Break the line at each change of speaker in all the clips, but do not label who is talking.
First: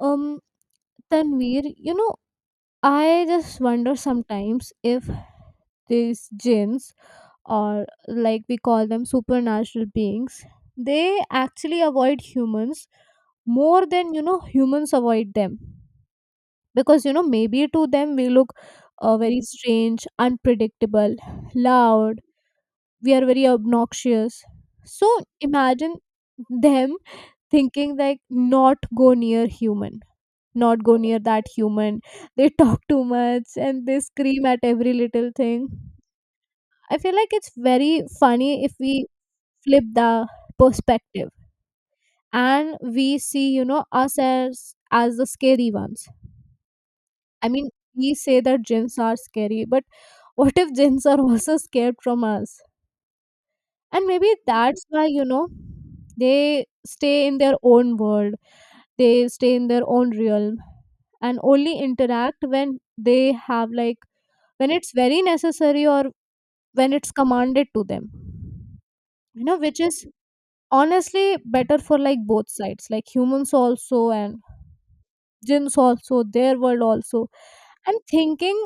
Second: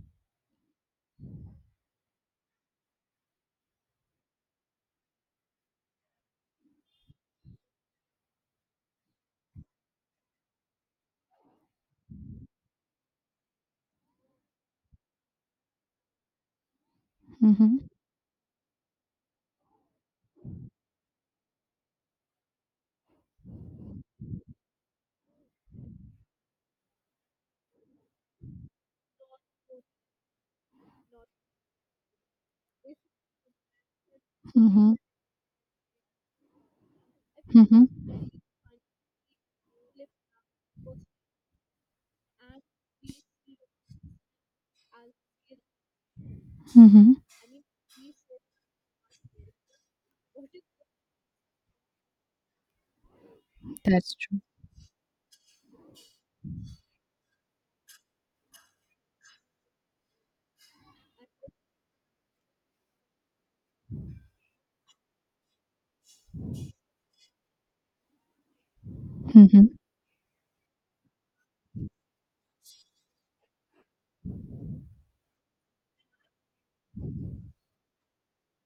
Um, Tanvir, you know, I just wonder sometimes if these jinns, or like we call them supernatural beings, they actually avoid humans more than you know humans avoid them, because you know maybe
Mhm,
to them we look very strange, unpredictable, loud. We are very obnoxious, so imagine them thinking like, not go near human, not go near that human, they talk too much and they scream at every
mhm,
little thing. I feel like it's
mhm,
very funny if we flip the perspective and we see you know us as the scary ones.
mhm.
I mean, we say that gins are scary, but what if gins are also scared from us? And
That's
maybe
true.
that's why you know they stay in their own world, they stay in their own realm, and only interact when they have like, when it's very necessary, or when it's commanded to them, you know,
Mhm,
which is honestly better for like both sides, like humans also and jinns also, their world also. And thinking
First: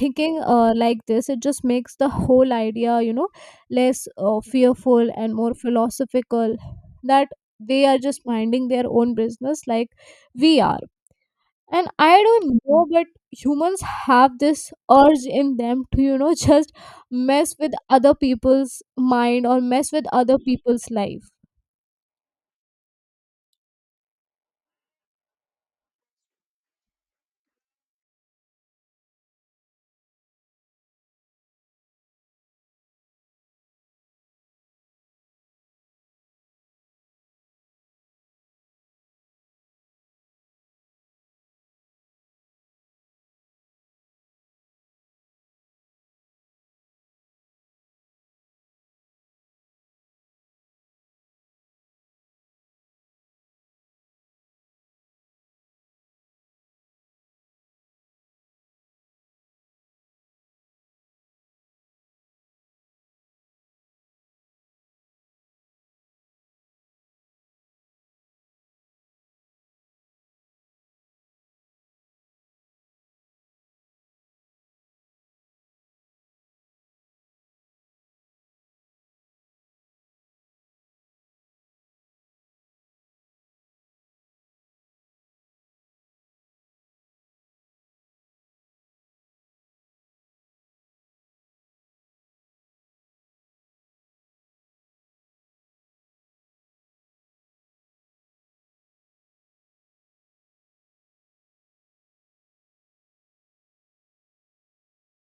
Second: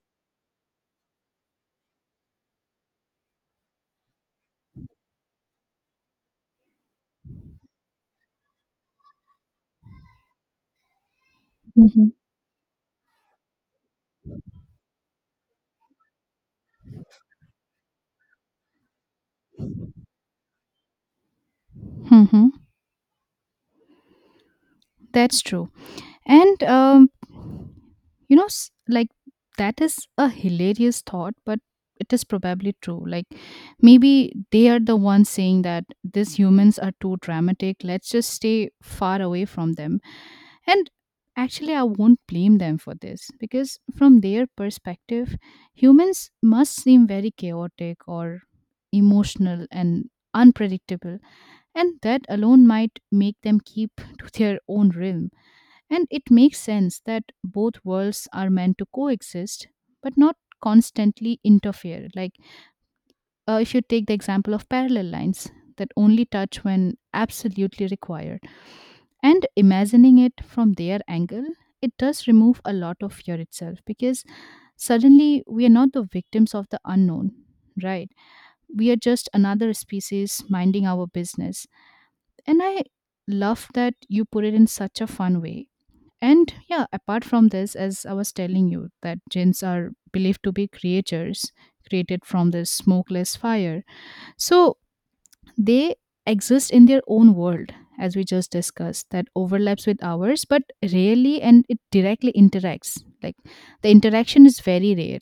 thinking uh, like this, it just makes the whole idea you know less fearful and more philosophical, that they are just minding their own business like we are. And
mhm,
I don't know, but humans have this urge in them to you know just mess with other people's mind or mess with other people's life.
mhm. That's true. And you know, like that is a hilarious thought, but it is probably true. Like maybe they are the ones saying that these humans are too dramatic. Let's just stay far away from them. And actually, I won't blame them for this because, from their perspective, humans must seem very chaotic or emotional and unpredictable. And that alone might make them keep to their own realm. And it makes sense that both worlds are meant to coexist, but not constantly interfere. Like if you take the example of parallel lines that only touch when absolutely required, and imagining it from their angle, it does remove a lot of fear itself, because suddenly we are not the victims of the unknown, right? We are just another species minding our business. And I love that you put it in such a fun way. And yeah, apart from this, as I was telling you, that gins are believed to be creatures created from this smokeless fire. So they exist in their own world, as we just discussed, that overlaps with ours, but rarely, and it directly interacts. Like, the interaction is very rare.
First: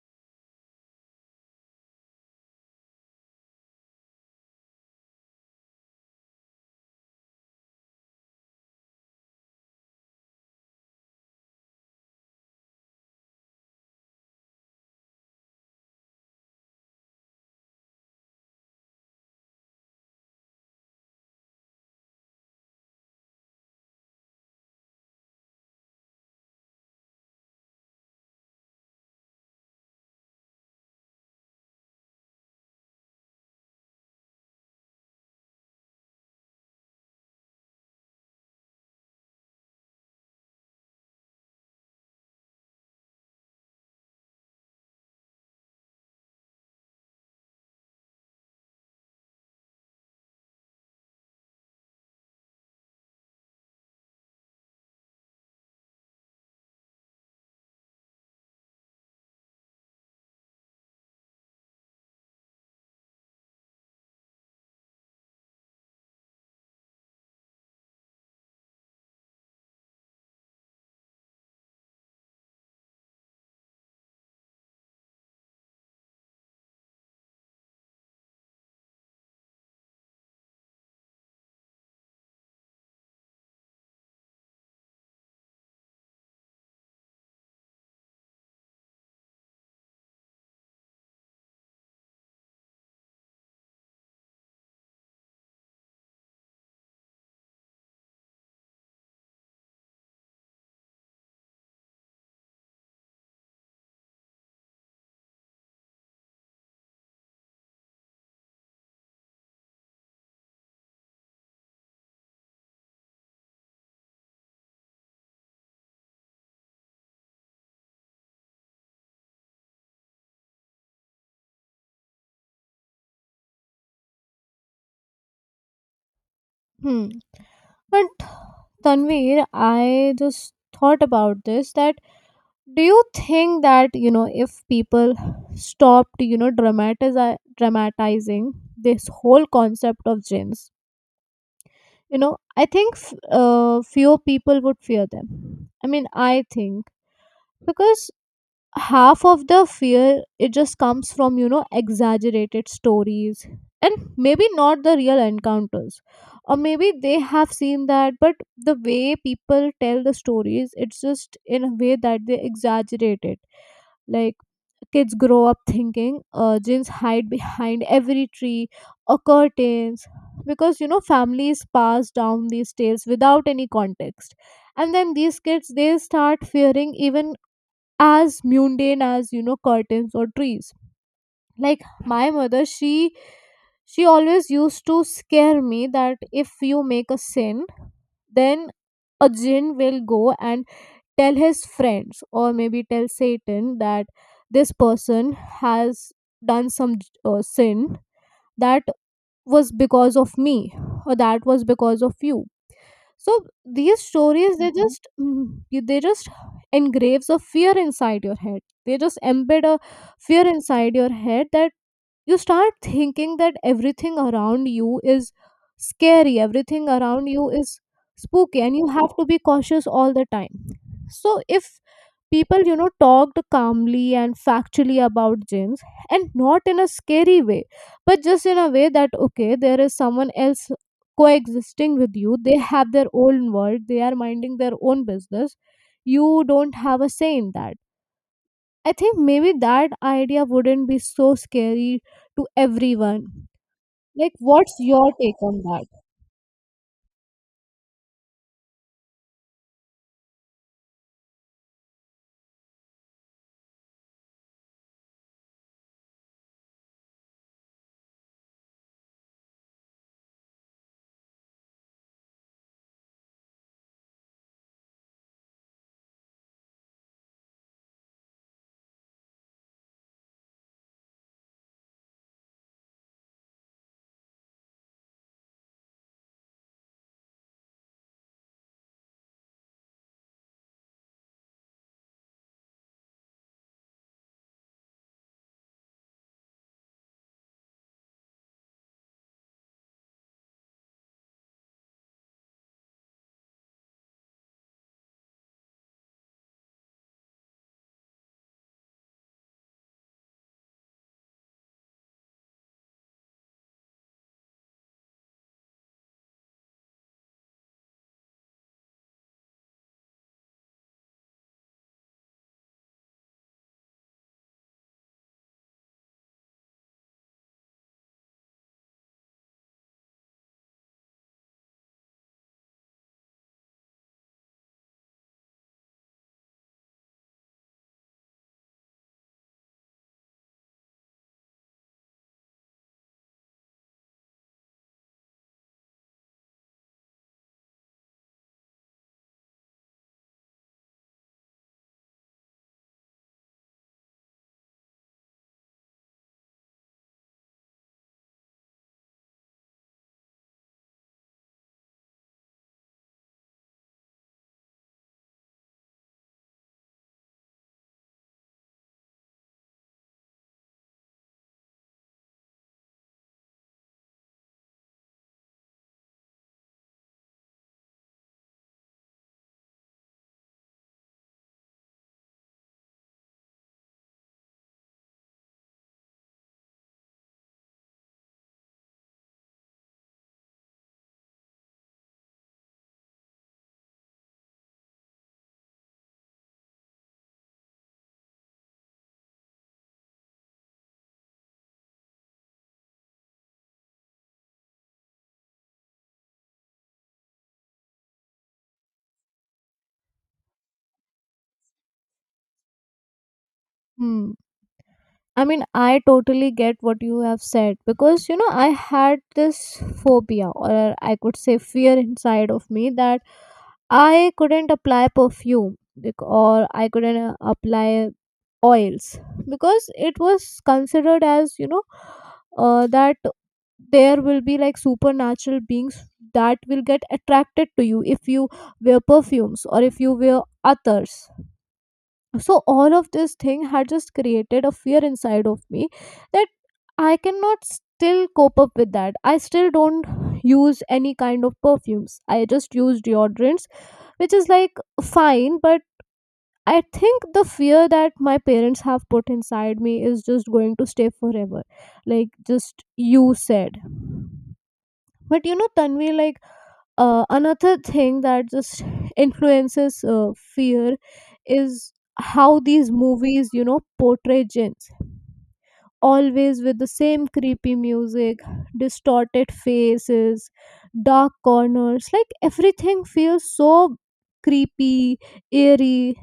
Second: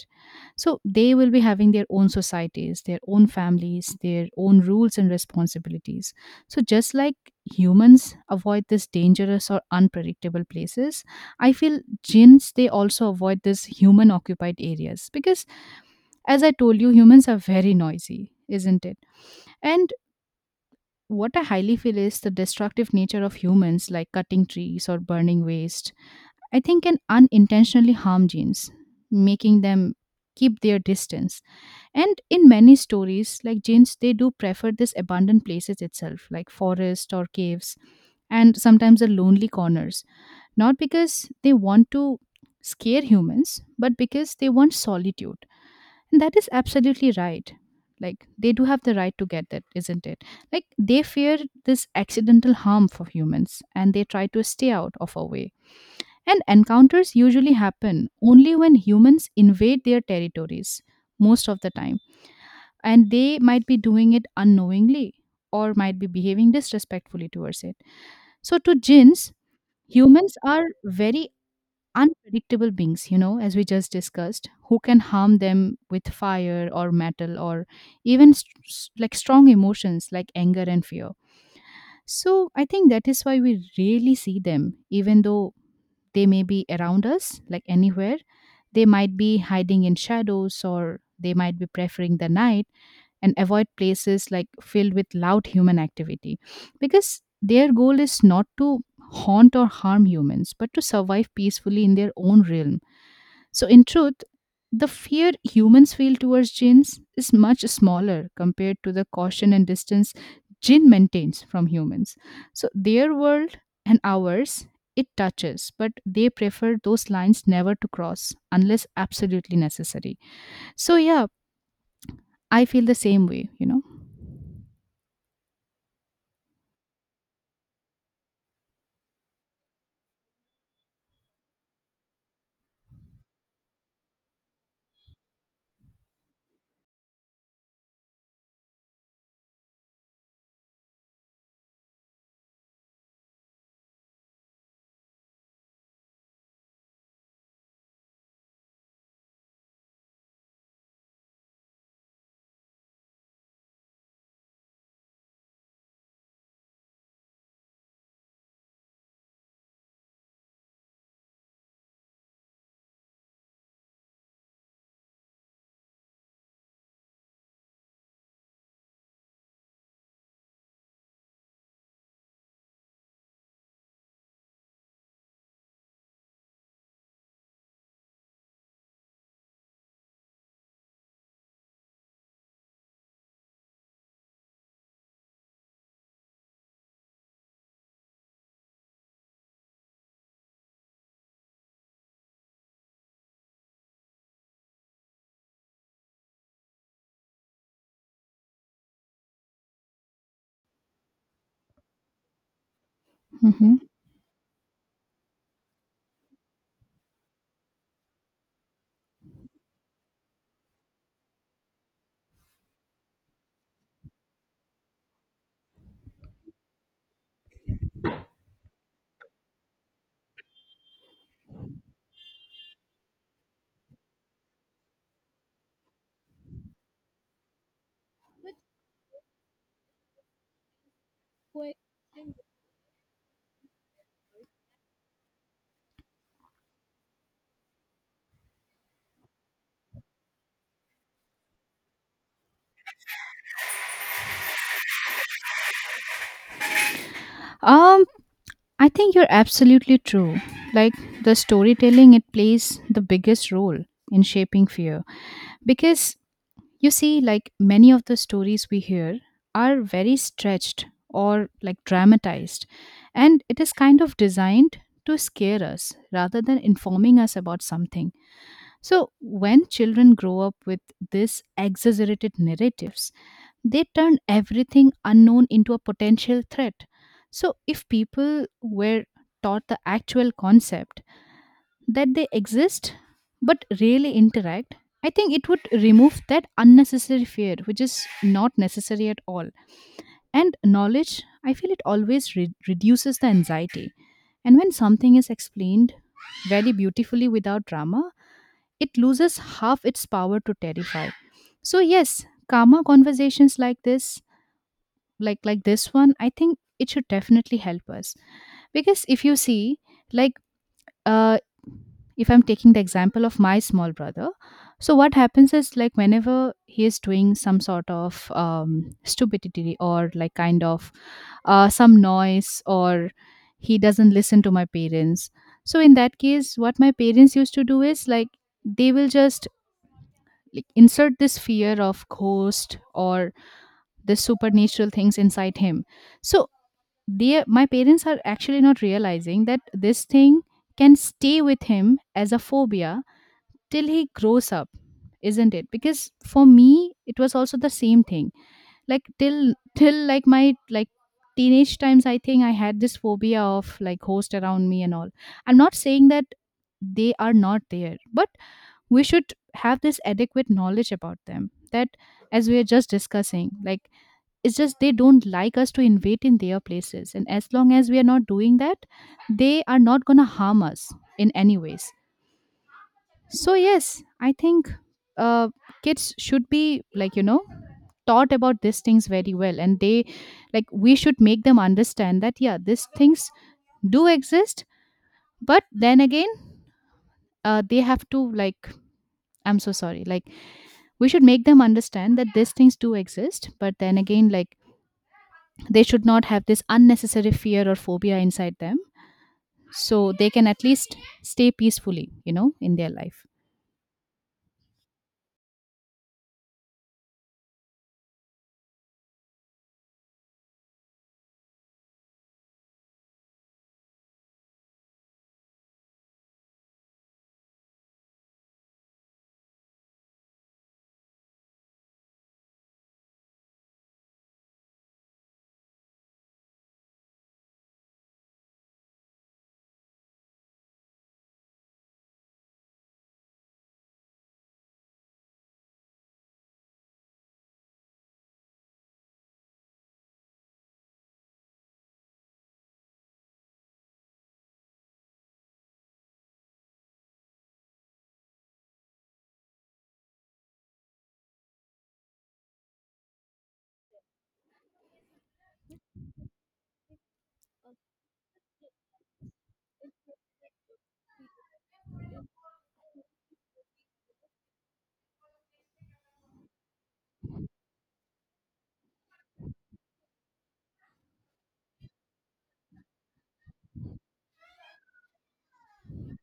So they will be having their own societies, their own families, their own rules and responsibilities. So just like humans avoid these dangerous or unpredictable places, I feel jinns they also avoid these human occupied areas, because as I told you, humans are very noisy, isn't it? And what I highly feel is the destructive nature of humans, like cutting trees or burning waste, I think can unintentionally harm genes, making them keep their distance. And in many stories, like genes, they do prefer these abandoned places itself, like forest or caves, and sometimes the lonely corners, not because they want to scare humans, but because they want solitude. And that is absolutely right. Like they do have the right to get that, isn't it? Like they fear this accidental harm for humans and they try to stay out of our way. And encounters usually happen only when humans invade their territories most of the time. And they might be doing it unknowingly, or might be behaving disrespectfully towards it. So to jinns, humans are very unpredictable beings, you know, as we just discussed, who can harm them with fire or metal, or even like strong emotions like anger and fear. So I think that is why we rarely see them, even though they may be around us, like anywhere. They might be hiding in shadows, or they might be preferring the night and avoid places like filled with loud human activity, because their goal is not to haunt or harm humans, but to survive peacefully in their own realm. So, in truth, the fear humans feel towards jinns is much smaller compared to the caution and distance jinn maintains from humans. So, their world and ours, it touches, but they prefer those lines never to cross unless absolutely necessary. So, yeah, I feel the same way, you know.
Hmm. But Tanvir, I just thought about this, that do you think that you know if people stopped you know dramatizing this whole concept of jinns, you know I think fewer people would fear them. I mean, I think because half of the fear, it just comes from you know exaggerated stories and maybe not the real encounters, or maybe they have seen that, but the way people tell the stories, it's just in a way that they exaggerate it. Like, kids grow up thinking jinns hide behind every tree or curtains, because you know families pass down these tales without any context, and then these kids they start fearing even as mundane as you know curtains or trees. Like my mother, she always used to scare me that if you make a sin, then a jinn will go and tell his friends or maybe tell Satan that this person has done some sin, that was because of me or that was because of you. So
Hmm.
these stories, they just they just engraves a fear inside your head, they just embed a fear inside your head, that you start thinking that everything around you is scary, everything around you is spooky, and you have to be cautious all the time. So, if people, you know, talked calmly and factually about gyms and not in a scary way, but just in a way that, okay, there is someone else coexisting with you, they have their own world, they are minding their own business, you don't have a say in that. I think maybe that idea wouldn't be so scary to everyone. Like, what's your take on that?
Um, I think you're absolutely true. Like the storytelling, it plays the biggest role in shaping fear, because you see, like many of the stories we hear are very stretched or like dramatized, and it is kind of designed to scare us rather than informing us about something. So, when children grow up with these exaggerated narratives, they turn everything unknown into a potential threat. So, if people were taught the actual concept, that they exist but rarely interact, I think it would remove that unnecessary fear, which is not necessary at all. And knowledge, I feel it always reduces the anxiety. And when something is explained very beautifully without drama, it loses half its power to terrify. So yes, karma conversations like this one, I think it should definitely help us, because if you see, like uh, if I'm taking the example of my small brother, so what happens is like whenever he is doing some sort of stupidity, or like kind of some noise, or he doesn't listen to my parents. So in that case, what my parents used to do is like they will just like, insert this fear of ghost or the supernatural things inside him. So they, my parents are actually not realizing that this thing can stay with him as a phobia till he grows up, isn't it? Because for me it was also the same thing, like till like my like teenage times I think I had this phobia of like host around me and all. I'm not saying that they are not there, but we should have this adequate knowledge about them that, as we are just discussing, like it's just they don't like us to invade in their places. And as long as we are not doing that, they are not going to harm us in any ways. So, yes, I think uh, kids should be like, you know, taught about these things very well. And they, like, we should make them understand that, yeah, these things do exist. But then again, they have to, like, I'm so sorry, like, we should make them understand that these things do exist. But then again, like, they should not have this unnecessary fear or phobia inside them so they can at least stay peacefully, you know, in their life.
Hmm. I mean, I totally get what you have said, because, you know, I had this phobia or I could say fear inside of me that I couldn't apply perfume or I couldn't apply oils, because it was considered as you know that there will be like supernatural beings that will get attracted to you if you wear perfumes or if you wear others. So all of this thing had just created a fear inside of me that I cannot still cope up with. That I still don't use any kind of perfumes, I just use deodorants, which is like fine, but I think the fear that my parents have put inside me is just going to stay forever. Like just you said. But you know, Tanvi, like another thing that just influences fear is how these movies, you know, portray gins. Always with the same creepy music, distorted faces, dark corners. Like everything feels so creepy, eerie,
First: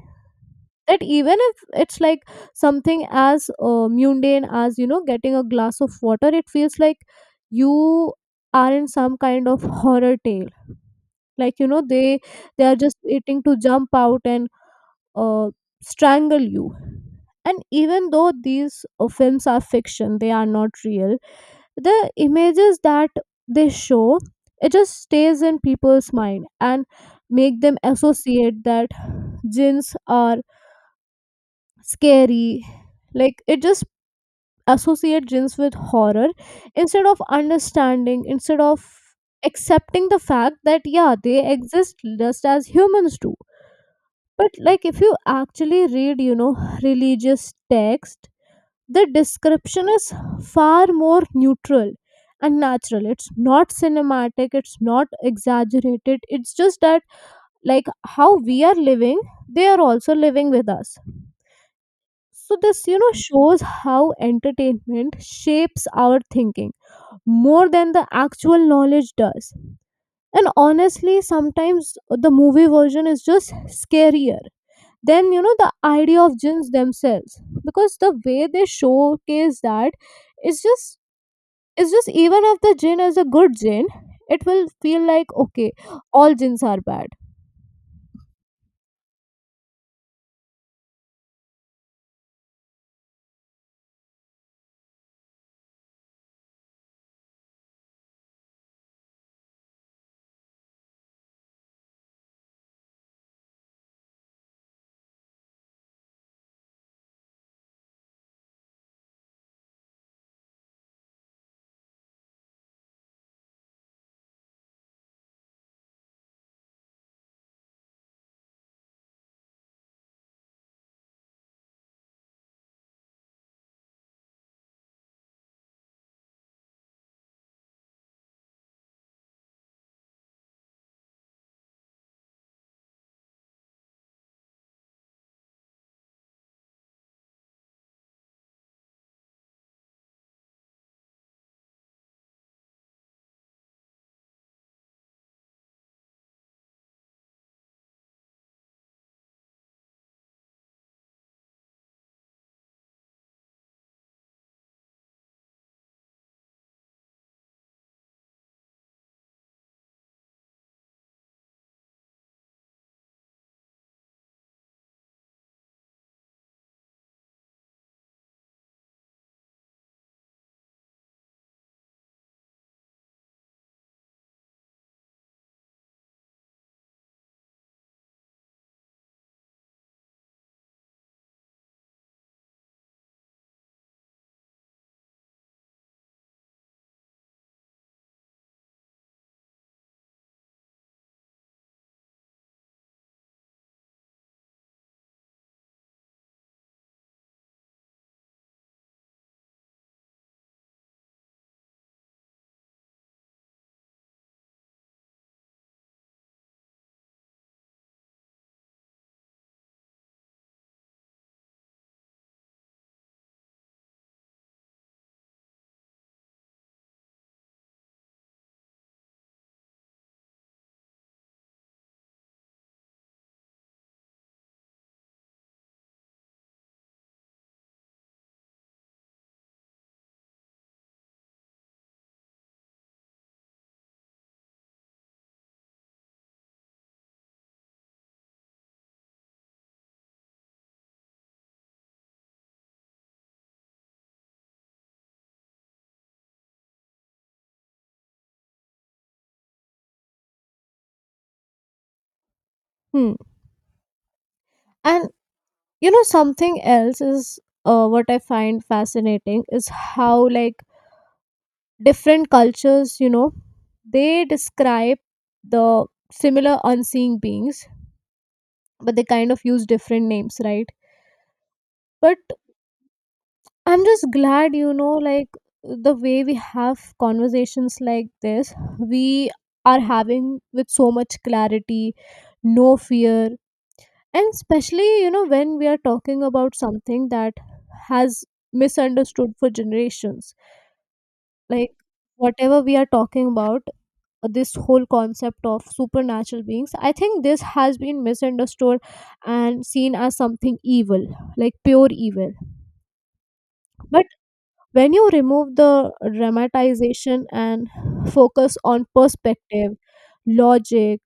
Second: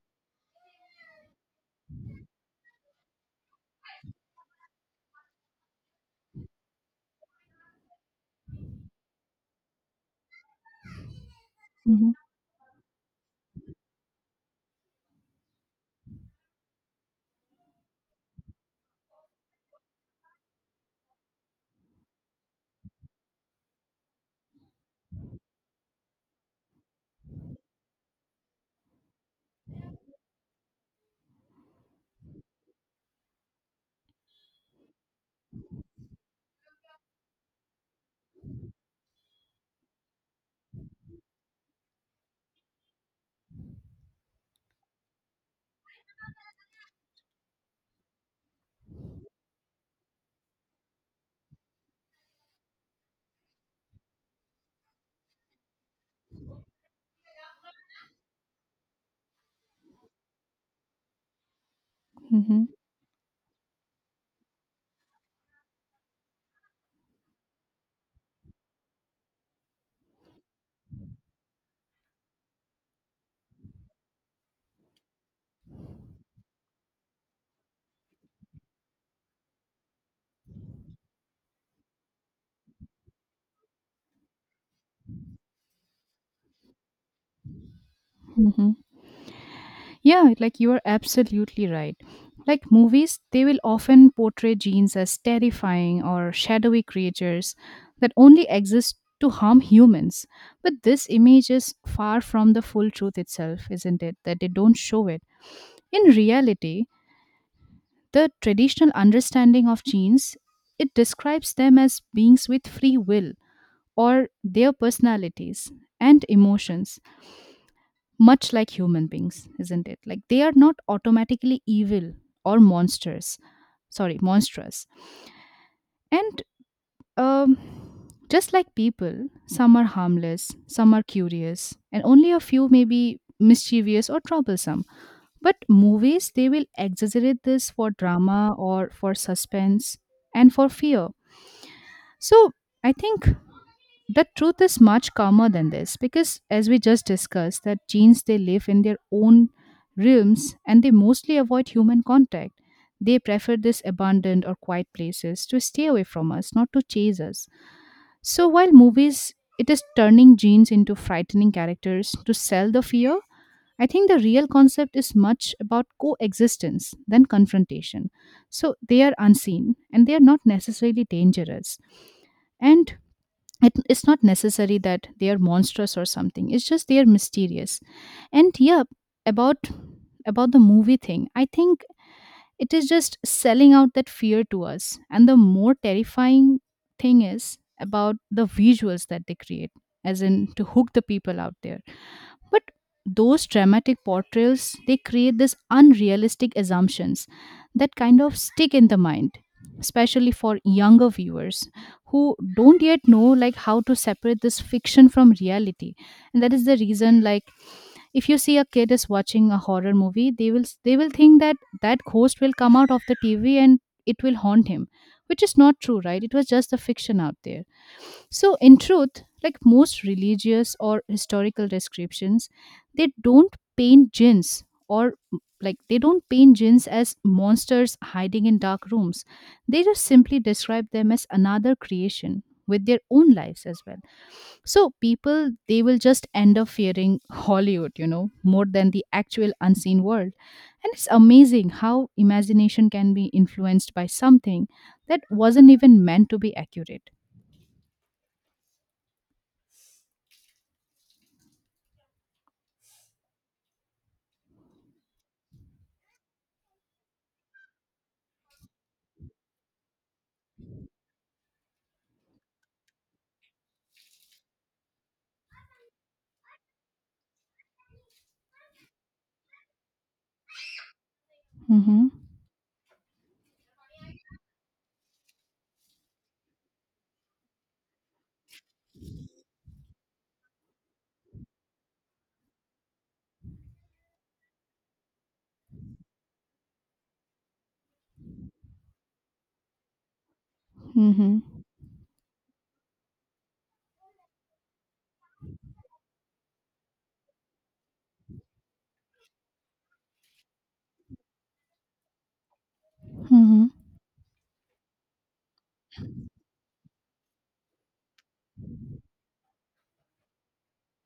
that even if it's like something as mundane as you know getting a glass of water, it feels like you are in some kind of horror tale, like you know they are just waiting to jump out and uh, strangle you. And even though these films are fiction, they are not real, the images that they show, it just stays in people's mind and make them associate that jinns are scary. Like it just associate jinns with horror, instead of understanding, instead of accepting the fact that yeah, they exist just as humans do. But like if you actually read you know religious text, the description is far more neutral and natural. It's not cinematic, it's not exaggerated, it's just that like how we are living, they are also living with us. So
Hmm.
this, you know, shows how entertainment shapes our thinking more than the actual knowledge does. And honestly, sometimes the movie version is just scarier than, you know, the idea of jinns themselves. Because the way they showcase that is just, it's just even if the jinn is a good jinn, it will feel like okay, all jinns are bad.
Hmm. Yeah, like you are absolutely right. Like movies, they will often portray genes as terrifying or shadowy creatures that only exist to harm humans. But this image is far from the full truth itself, isn't it? That they don't show it. In reality, the traditional understanding of genes, it describes them as beings with free will or their personalities and emotions, much like human beings, isn't it? Like they are not automatically evil or monsters. Sorry, monstrous. And um, just like people, some are harmless, some are curious, and only a few may be mischievous or troublesome. But movies, they will exaggerate this for drama or for suspense and for fear. So I think the truth is much calmer than this, because as we just discussed that genes they live in their own realms and they mostly avoid human contact. They prefer this abandoned or quiet places to stay away from us, not to chase us. So while movies it is turning genes into frightening characters to sell the fear, I think the real concept is much about coexistence than confrontation. So they are unseen and they are not necessarily dangerous. And it's not necessary that they are monstrous or something, it's just they are mysterious. And yeah, about about the movie thing, I think it is just selling out that fear to us, and the more terrifying thing is about the visuals that they create, as in to hook the people out there. But those dramatic portrayals, they create this unrealistic assumptions that kind of stick in the mind, especially for younger viewers who don't yet know like how to separate this fiction from reality. And that is the reason, like if you see a kid is watching a horror movie, they will think that that ghost will come out of the TV and it will haunt him, which is not true, right? It was just a fiction out there. So, in truth, like most religious or historical descriptions, they don't paint jinns or like they don't paint jinns as monsters hiding in dark rooms. They just simply describe them as another creation with their own lives as well. So, people they will just end up fearing Hollywood, you know, more than the actual unseen world. And it's amazing how imagination can be influenced by something that wasn't even meant to be accurate.
Hmm. And you know something else is what I find fascinating is how like different cultures, you know, they describe the similar unseen beings, but they kind of use different names, right?
Mm-hmm.
But I'm just glad, you know, like the way we have conversations like this, we are having with so much clarity, no fear, and especially you know when we are talking about something that has misunderstood for generations.
Mm-hmm.
Like, whatever we are talking about, this whole concept of supernatural beings, I think this has been misunderstood and seen as something evil, like pure evil.
Mhm.
But when you remove the dramatization and focus on perspective, logic,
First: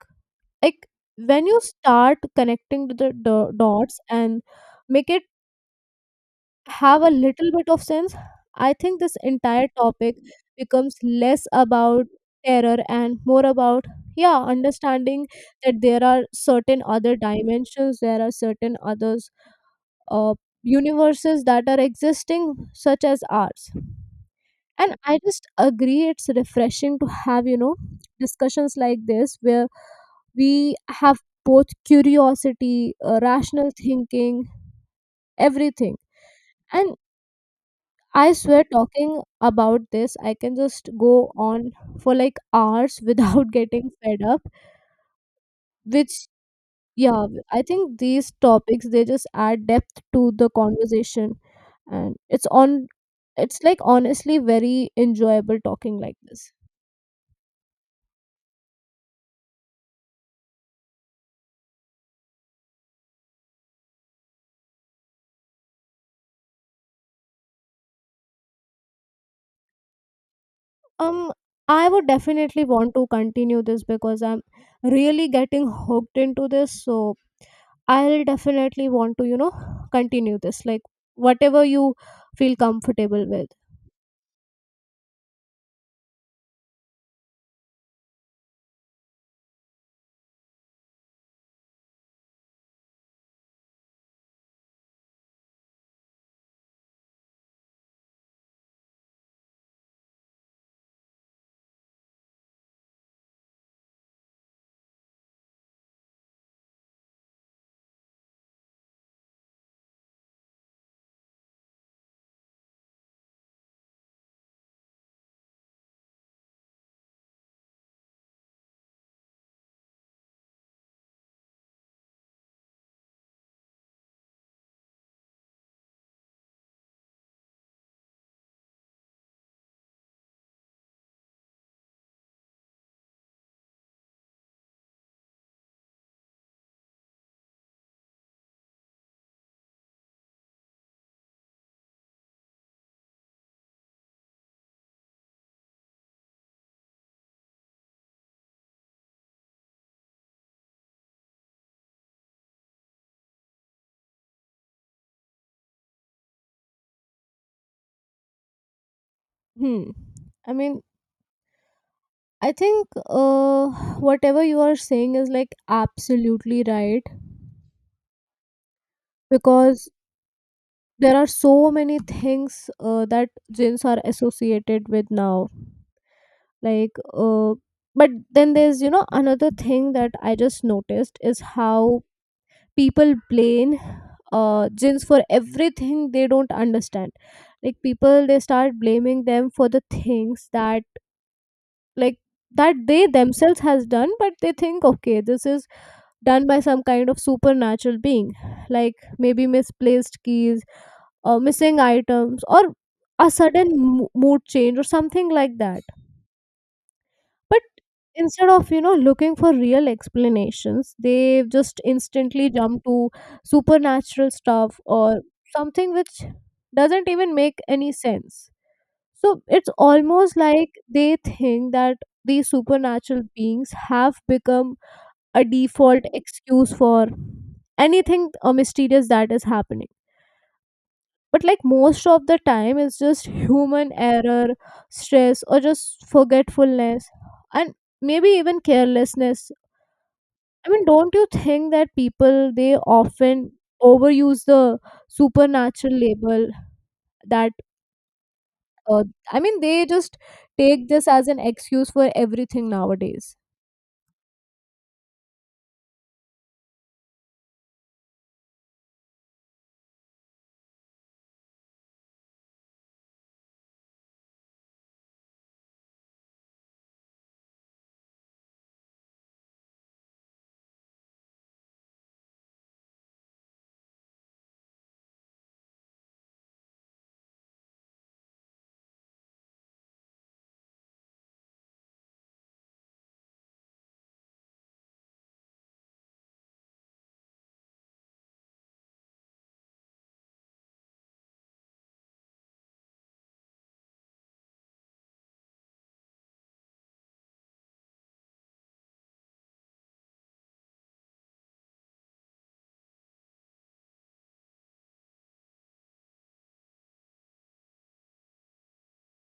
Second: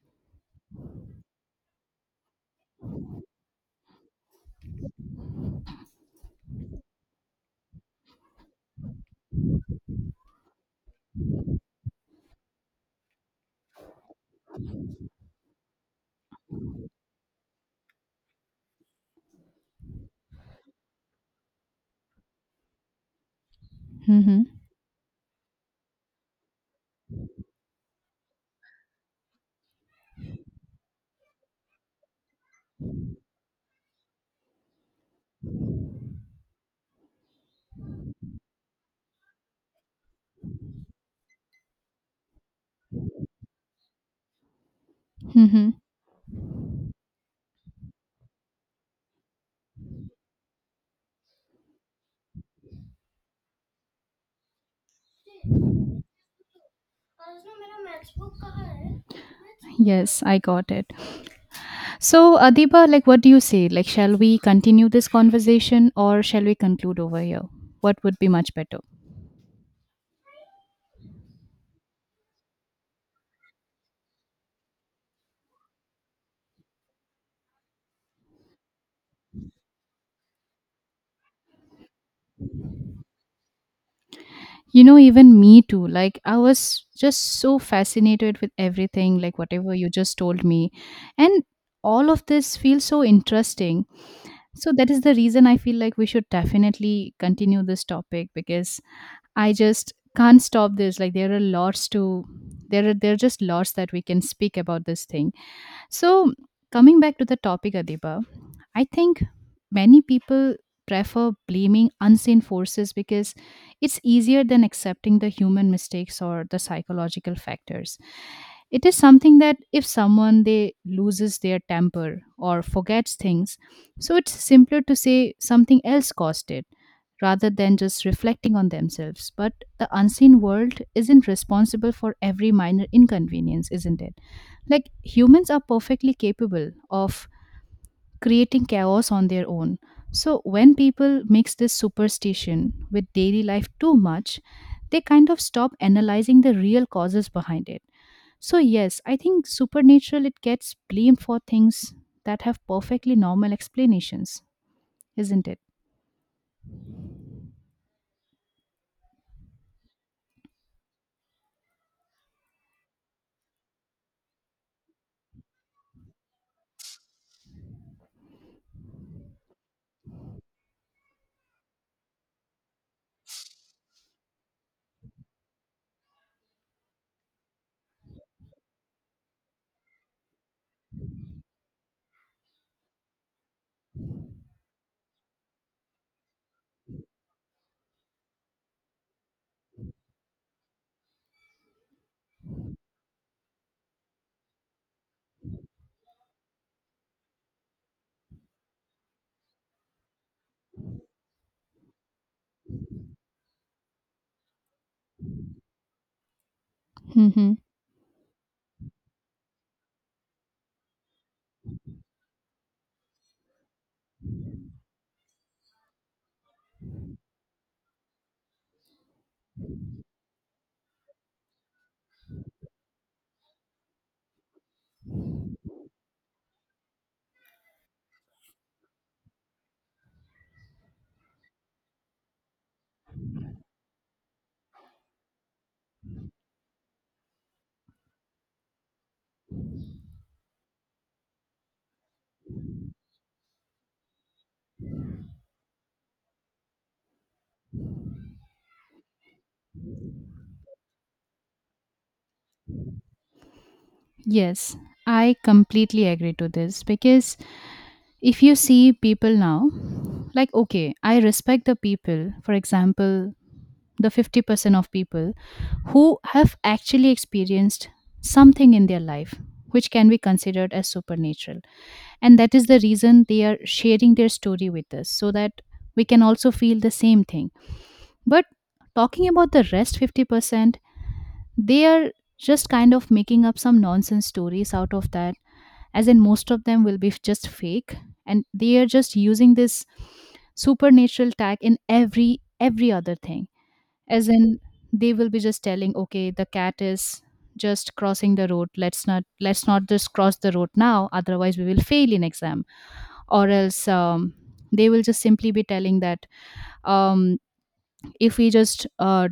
like when you start connecting the dots and make it have a little bit of sense, I think this entire topic becomes less about terror and more about, yeah, understanding that there are certain other dimensions, there are certain others, uh, universes that are existing, such as ours.
Mhm.
And I just agree, it's refreshing to have, you know, discussions like this where we have both curiosity, rational thinking, everything. And I swear talking about this, I can just go on for like hours without getting fed up.
Mhm.
Which, yeah, I think these topics they just add depth to the conversation, and it's on. It's like honestly very enjoyable talking like this.
Yes, I got it. So, Adiba, like, what do you say? Like, shall we continue this conversation or shall we conclude over here? What would be much better?
Um, I would definitely want to continue this because I'm really getting hooked into this. So I'll definitely want to, you know, continue this. Like whatever you feel comfortable with.
You know, even me too. Like, I was just so fascinated with everything, like, whatever you just told me. And all of this feels so interesting. So, that is the reason I feel like we should definitely continue this topic, because I just can't stop this. Like there are lots to, there are just lots that we can speak about this thing. So coming back to the topic, Adiba, I think many people prefer blaming unseen forces, because it's easier than accepting the human mistakes or the psychological factors. It is something that if someone they loses their temper or forgets things, so it's simpler to say something else caused it rather than just reflecting on themselves. But the unseen world isn't responsible for every minor inconvenience, isn't it? Like humans are perfectly capable of creating chaos on their own. So, when people mix this superstition with daily life too much, they kind of stop analyzing the real causes behind it. So, yes, I think supernatural it gets blamed for things that have perfectly normal explanations, isn't
Hmm. I mean, I think whatever you are saying is like absolutely right, because there are so many things that gins are associated with now. Like, but then there's, you know, another thing that I just noticed is how people blame gyms for everything they don't understand. Like people, they start blaming them for the things that like that they themselves has done, but they think okay, this is done by some kind of supernatural being, like maybe misplaced keys or missing items or a sudden mood change or something like that.
it?
But instead of, you know, looking for real explanations, they just instantly jump to supernatural stuff or something which doesn't even make any sense. So it's almost like they think that these supernatural beings have become a default excuse for anything mysterious that is happening. But like most of the time it's just human error, stress, or just forgetfulness, and maybe even carelessness. I mean, don't you think that people, they often overuse the supernatural label, that uh, I mean, they just take this as an excuse for everything nowadays?
Yes, I completely agree to this because if you see people now, like, okay, I respect the people, for example, the 50% of people who have actually experienced something in their life which can be considered as supernatural. And that is the reason they are sharing their story with us so that we can also feel the same thing, but talking about the rest 50%, they are just kind of making up some nonsense stories out of that, as in most of them will be just fake. And they are just using this supernatural tag in every other thing. As in they will be just telling, okay, the cat is just crossing the road. Let's not just cross the road now, otherwise we will fail in exam. Or else they will just simply be telling that, um, if we just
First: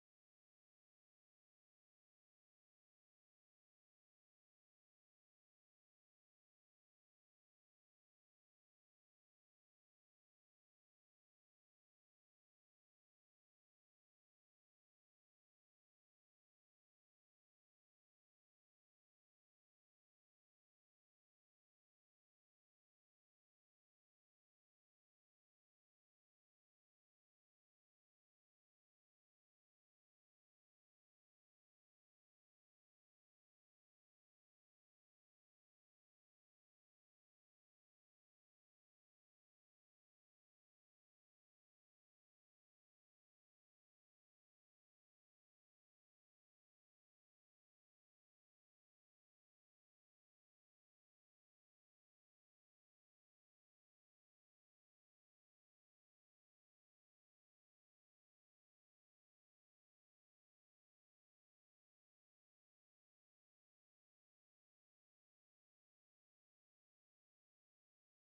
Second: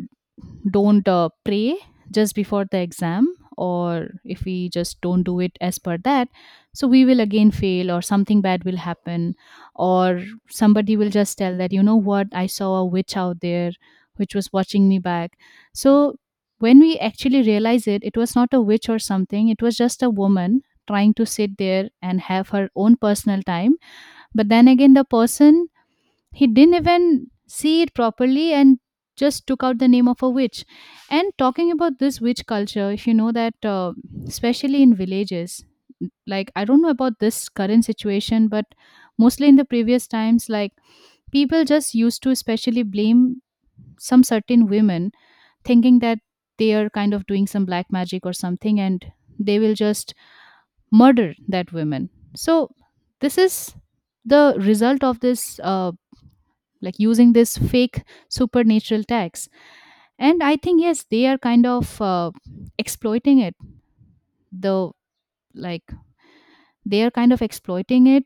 don't pray just before the exam, or if we just don't do it as per that, so we will again fail or something bad will happen. Or somebody will just tell that, you know what, I saw a witch out there which was watching me back. So when we actually realize it, it was not a witch or something, it was just a woman trying to sit there and have her own personal time. But then again the person, he didn't even see it properly and just took out the name of a witch. And talking about this witch culture, if you know that, especially in villages, like I don't know about this current situation, but mostly in the previous times, like people just used to especially blame some certain women, thinking that they are kind of doing some black magic or something, and they will just murder that woman. So this is the result of this, like using this fake supernatural tax. And I think, yes, they are kind of, exploiting it, the like they are kind of exploiting it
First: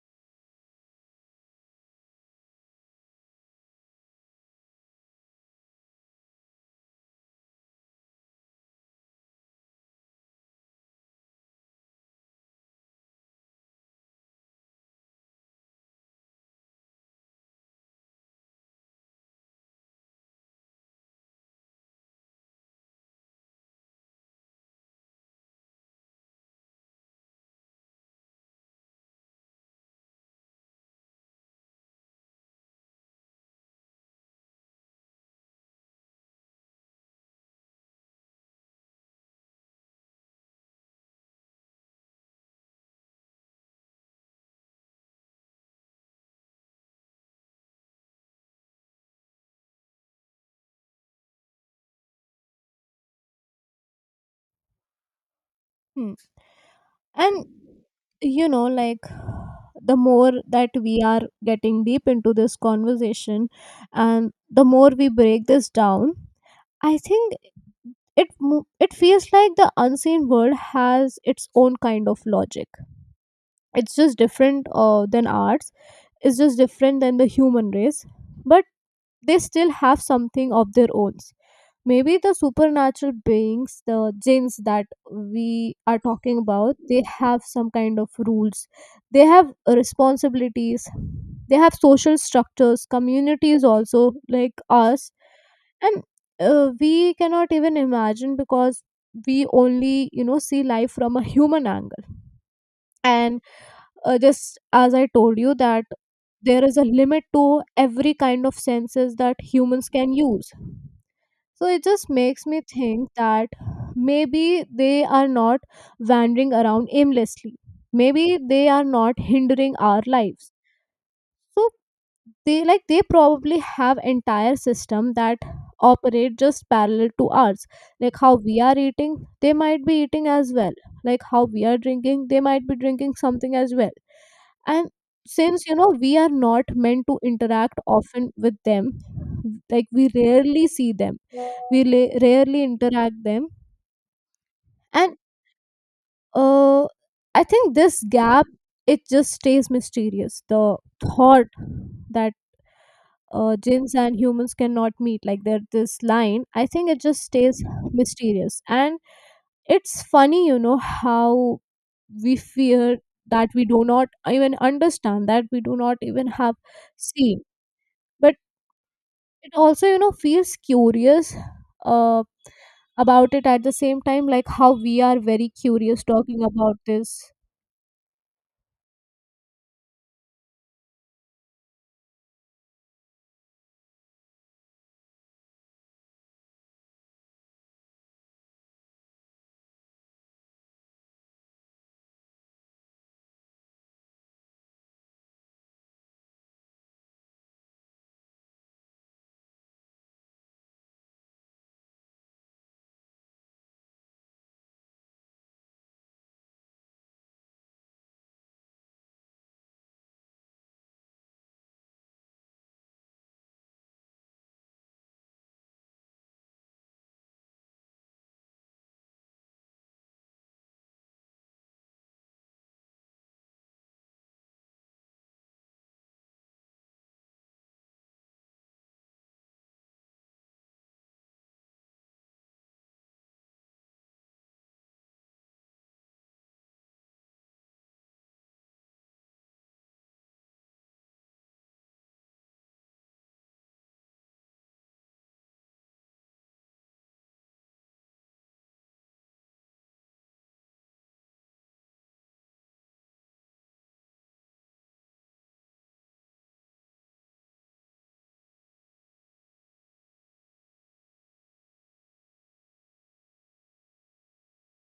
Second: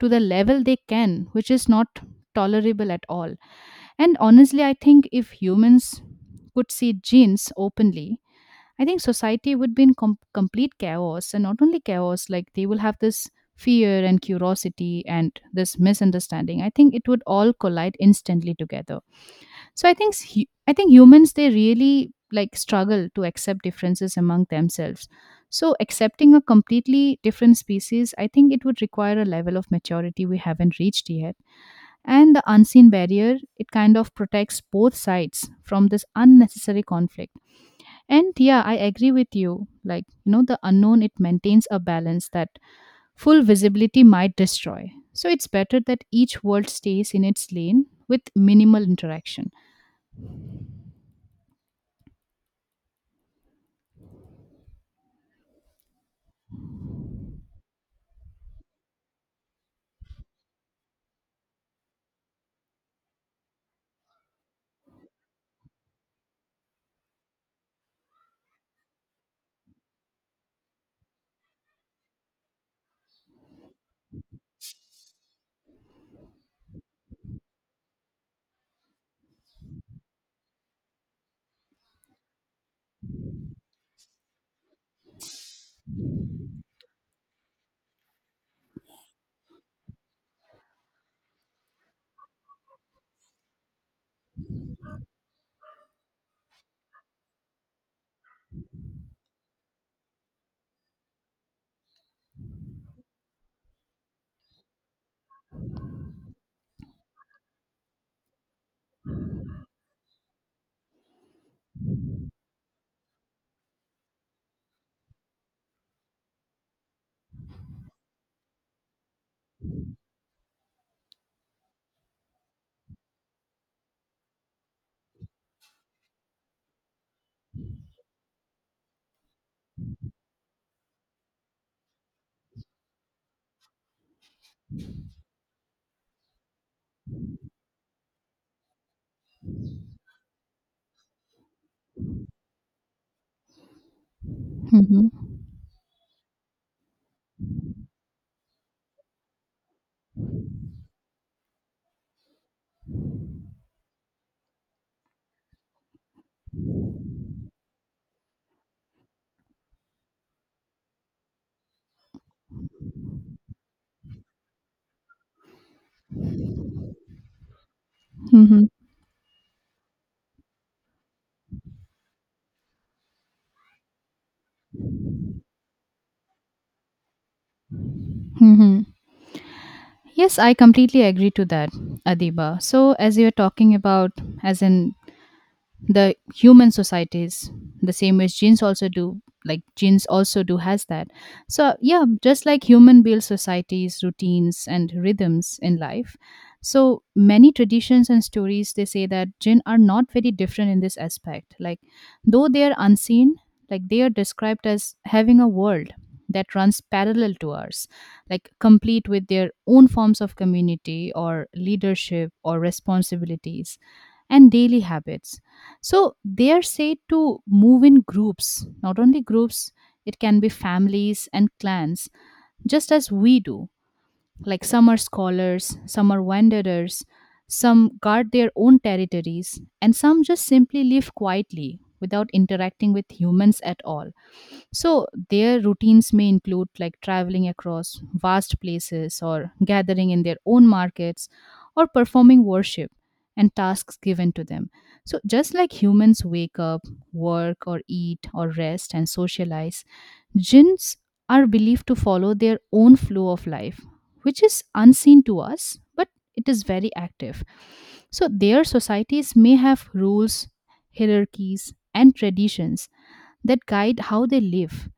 to the level they can, which is not tolerable at all. And honestly I think if humans could see genes openly, I think society would be in complete chaos, and not only chaos, like they will have this fear and curiosity and this misunderstanding, I think it would all collide instantly together. So I think humans they really like struggle to accept differences among themselves. So accepting a completely different species, I think it would require a level of maturity we haven't reached yet. And the unseen barrier, it kind of protects both sides from this unnecessary conflict. And yeah, I agree with you. Like, you know, the unknown, it maintains a balance that full visibility might destroy. So it's better that each world stays in its lane with minimal interaction.
Hmm. And you know like the more that we are getting deep into this conversation and the more we break this down, I think it it feels like the unseen world has its own kind of logic. It's just different than ours. It's just different than the human race, but they still have something of their own. Maybe the supernatural beings, the jinns that we are talking about, they have some kind of rules. They have responsibilities. They have social structures, communities also like us. And we cannot even imagine because we only you know see life from a human angle. And just as I told you that there is a limit to every kind of senses that humans can use, so it just makes me think that maybe they are not wandering around aimlessly, maybe they are not hindering our lives. So they like they probably have entire system that operate just parallel to ours. Like how we are eating, they might be eating as well. Like how we are drinking, they might be drinking something as well. And since you know we are not meant to interact often with them, like we rarely see them, we rarely interact them.
hmm
And uh, I think this gap, it just stays mysterious. The thought that jinns and humans cannot meet like there, this line, I think it just stays mysterious. And it's funny you know how we fear that we do not even understand, that we do not even have seen. But it also you know feels curious uh, about it at the same time, like how we are very curious talking about this.
hmm Yes, I completely agree to that, Adiba. So, as you're talking about, as in the human societies, the same ways genes also do, like genes also do has that. So yeah, just like human build societies, routines and rhythms in life, so many traditions and stories, they say that jinn are not very different in this aspect. Like though they are unseen, like they are described as having a world that runs parallel to ours, like complete with their own forms of community or leadership or responsibilities and daily habits. So they are said to move in groups, not only groups, it can be families and clans, just as we do. Like some are scholars, some are wanderers, some guard their own territories, and some just simply live quietly without interacting with humans at all. So, their routines may include like traveling across vast places or gathering in their own markets or performing worship and tasks given to them. So, just like humans wake up, work, or eat, or rest and socialize, jinns are believed to follow their own flow of life, which is unseen to us, but it is very active. So, their societies may have rules, hierarchies, and traditions that guide how they live.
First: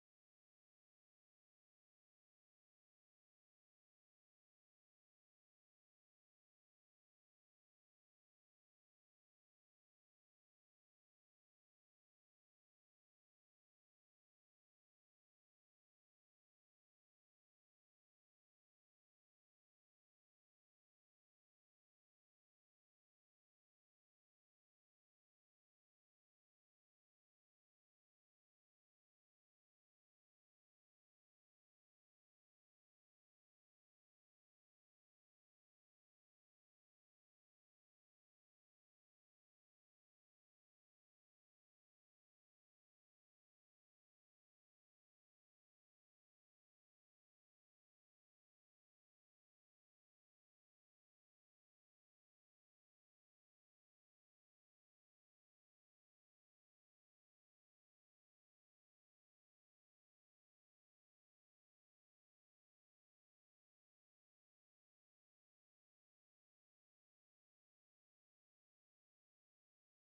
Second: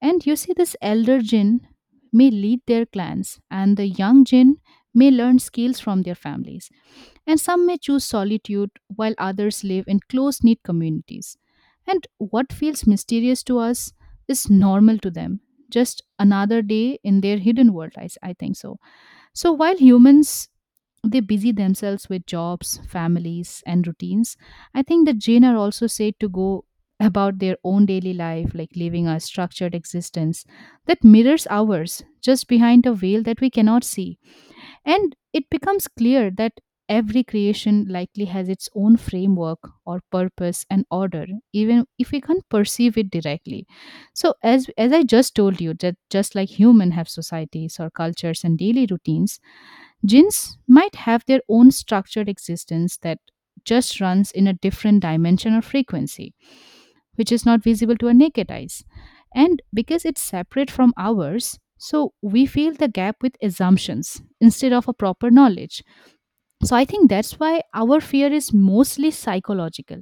And you see, this elder jinn may lead their clans, and the young jinn may learn skills from their families. And some may choose solitude, while others live in close knit communities. And what feels mysterious to us is normal to them. Just another day in their hidden world, I think so. So, while humans, they busy themselves with jobs, families, and routines. I think that Jain are also said to go about their own daily life, like living a structured existence that mirrors ours just behind a veil that we cannot see. And it becomes clear that every creation likely has its own framework or purpose and order, even if we can't perceive it directly. So as I just told you that, just like human have societies or cultures and daily routines, Jinns might have their own structured existence that just runs in a different dimension or frequency, which is not visible to our naked eyes. And because it's separate from ours, so we feel the gap with assumptions instead of a proper knowledge. So I think that's why our fear is mostly psychological,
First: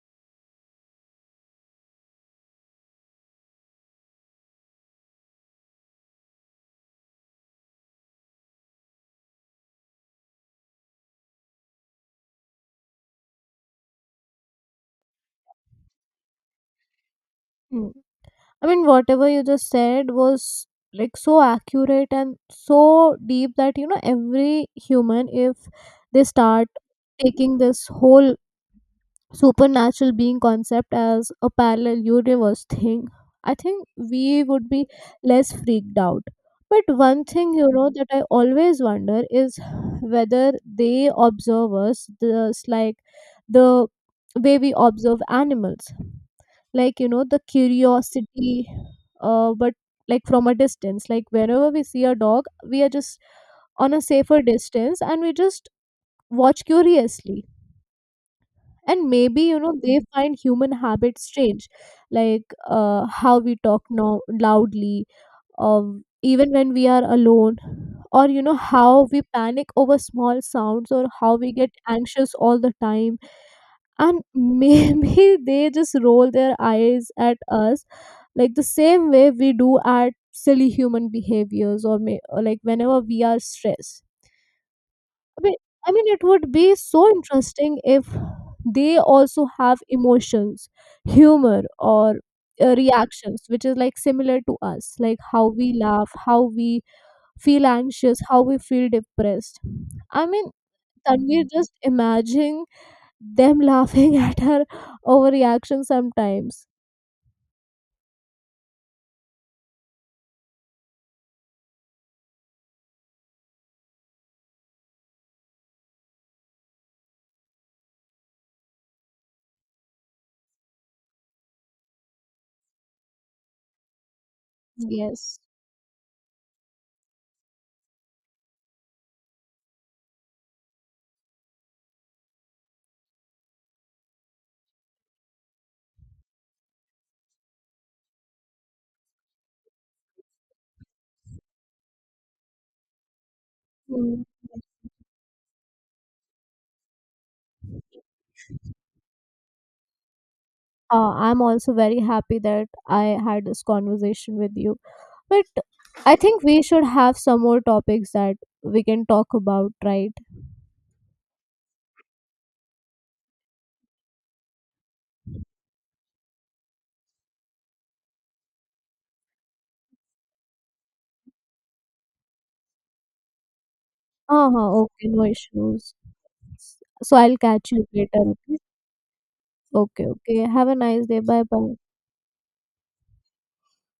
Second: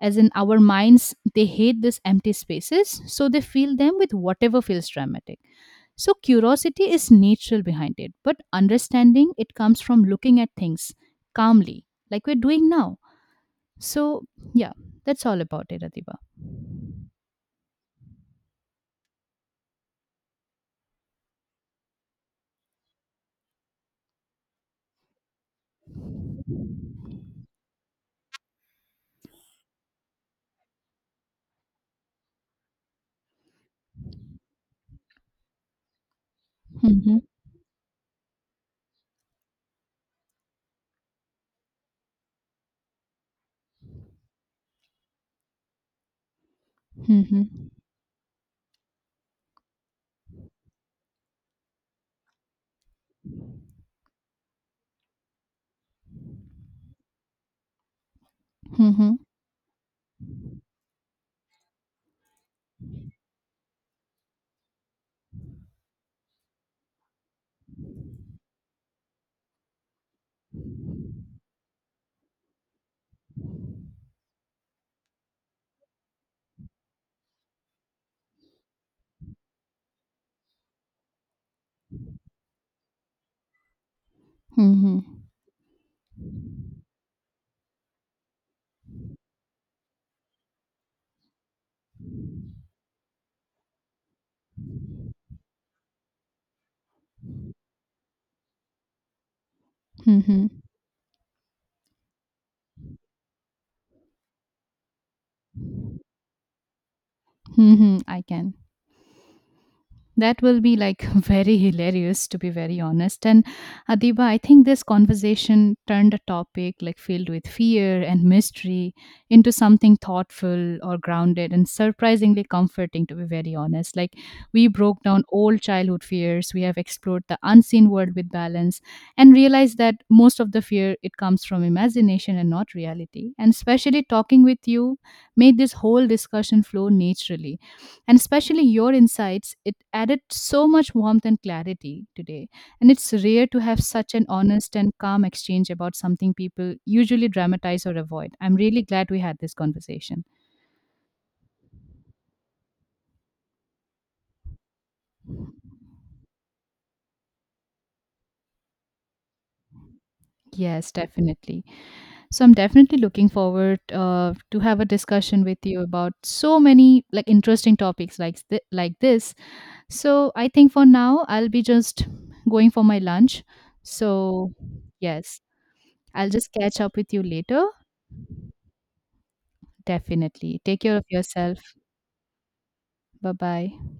as in our minds, they hate these empty spaces, so they fill them with whatever feels dramatic. So curiosity is natural behind it, but understanding it comes from looking at things calmly, like we're doing now. So, yeah, that's all about it, Adiba.
Hmm. I mean, whatever you just said was like so accurate and so deep that you know, every human, if they start taking this whole supernatural being concept as a parallel universe thing, I think we would be less freaked out. But
Mm-hmm.
one thing you know that I always wonder is whether they observe us just like the way we observe animals, like you know the
mm-hmm,
curiosity, but like from a distance. Like whenever we see a dog, we are just on a safer distance and we just watch curiously. And
mm-hmm,
maybe you know they find human habits strange, like how we talk now loudly or even when we are alone, or you know how we panic over small sounds or how we get anxious all the time. And maybe they just roll their eyes at us like the same way we do our silly human behaviors, or like whenever we are stressed.
mm-hmm,
I mean, I mean it would be so interesting if they also have emotions, humor, or reactions which is like similar to us, like how we laugh, how we feel anxious, how we feel depressed. I
mm-hmm,
mean, can we just imagine them laughing at her overreaction sometimes.
mm-hmm. I can That will be like very hilarious, to be very honest. And Adiba, I think this conversation turned a topic like filled with fear and mystery into something thoughtful or grounded and surprisingly comforting, to be very honest. Like, we broke down
Yes.
old childhood fears, we have explored the unseen world with balance, and realized that most of the fear it comes from imagination and not reality. And especially talking with you made this whole discussion flow naturally, and especially your insights, it added so much warmth and clarity today. And it's rare to have such
Mm.
an honest and calm exchange about something people usually dramatize or avoid. I'm really glad we had this conversation.
I'm also very happy that I had this conversation with you. But I think we should have some more topics that we can talk about, right?
Yes, definitely. So I'm definitely looking forward to have a discussion with you about so many like interesting topics like like this. So I think for now I'll be just going for my lunch. So,
Uh-huh, okay, no
yes,
issues.
I'll just catch up with
So
you
I'll
later.
catch you later. Okay, okay, okay.
Definitely.
Have a
Take care of
nice day. Bye
yourself.
bye.
Bye bye.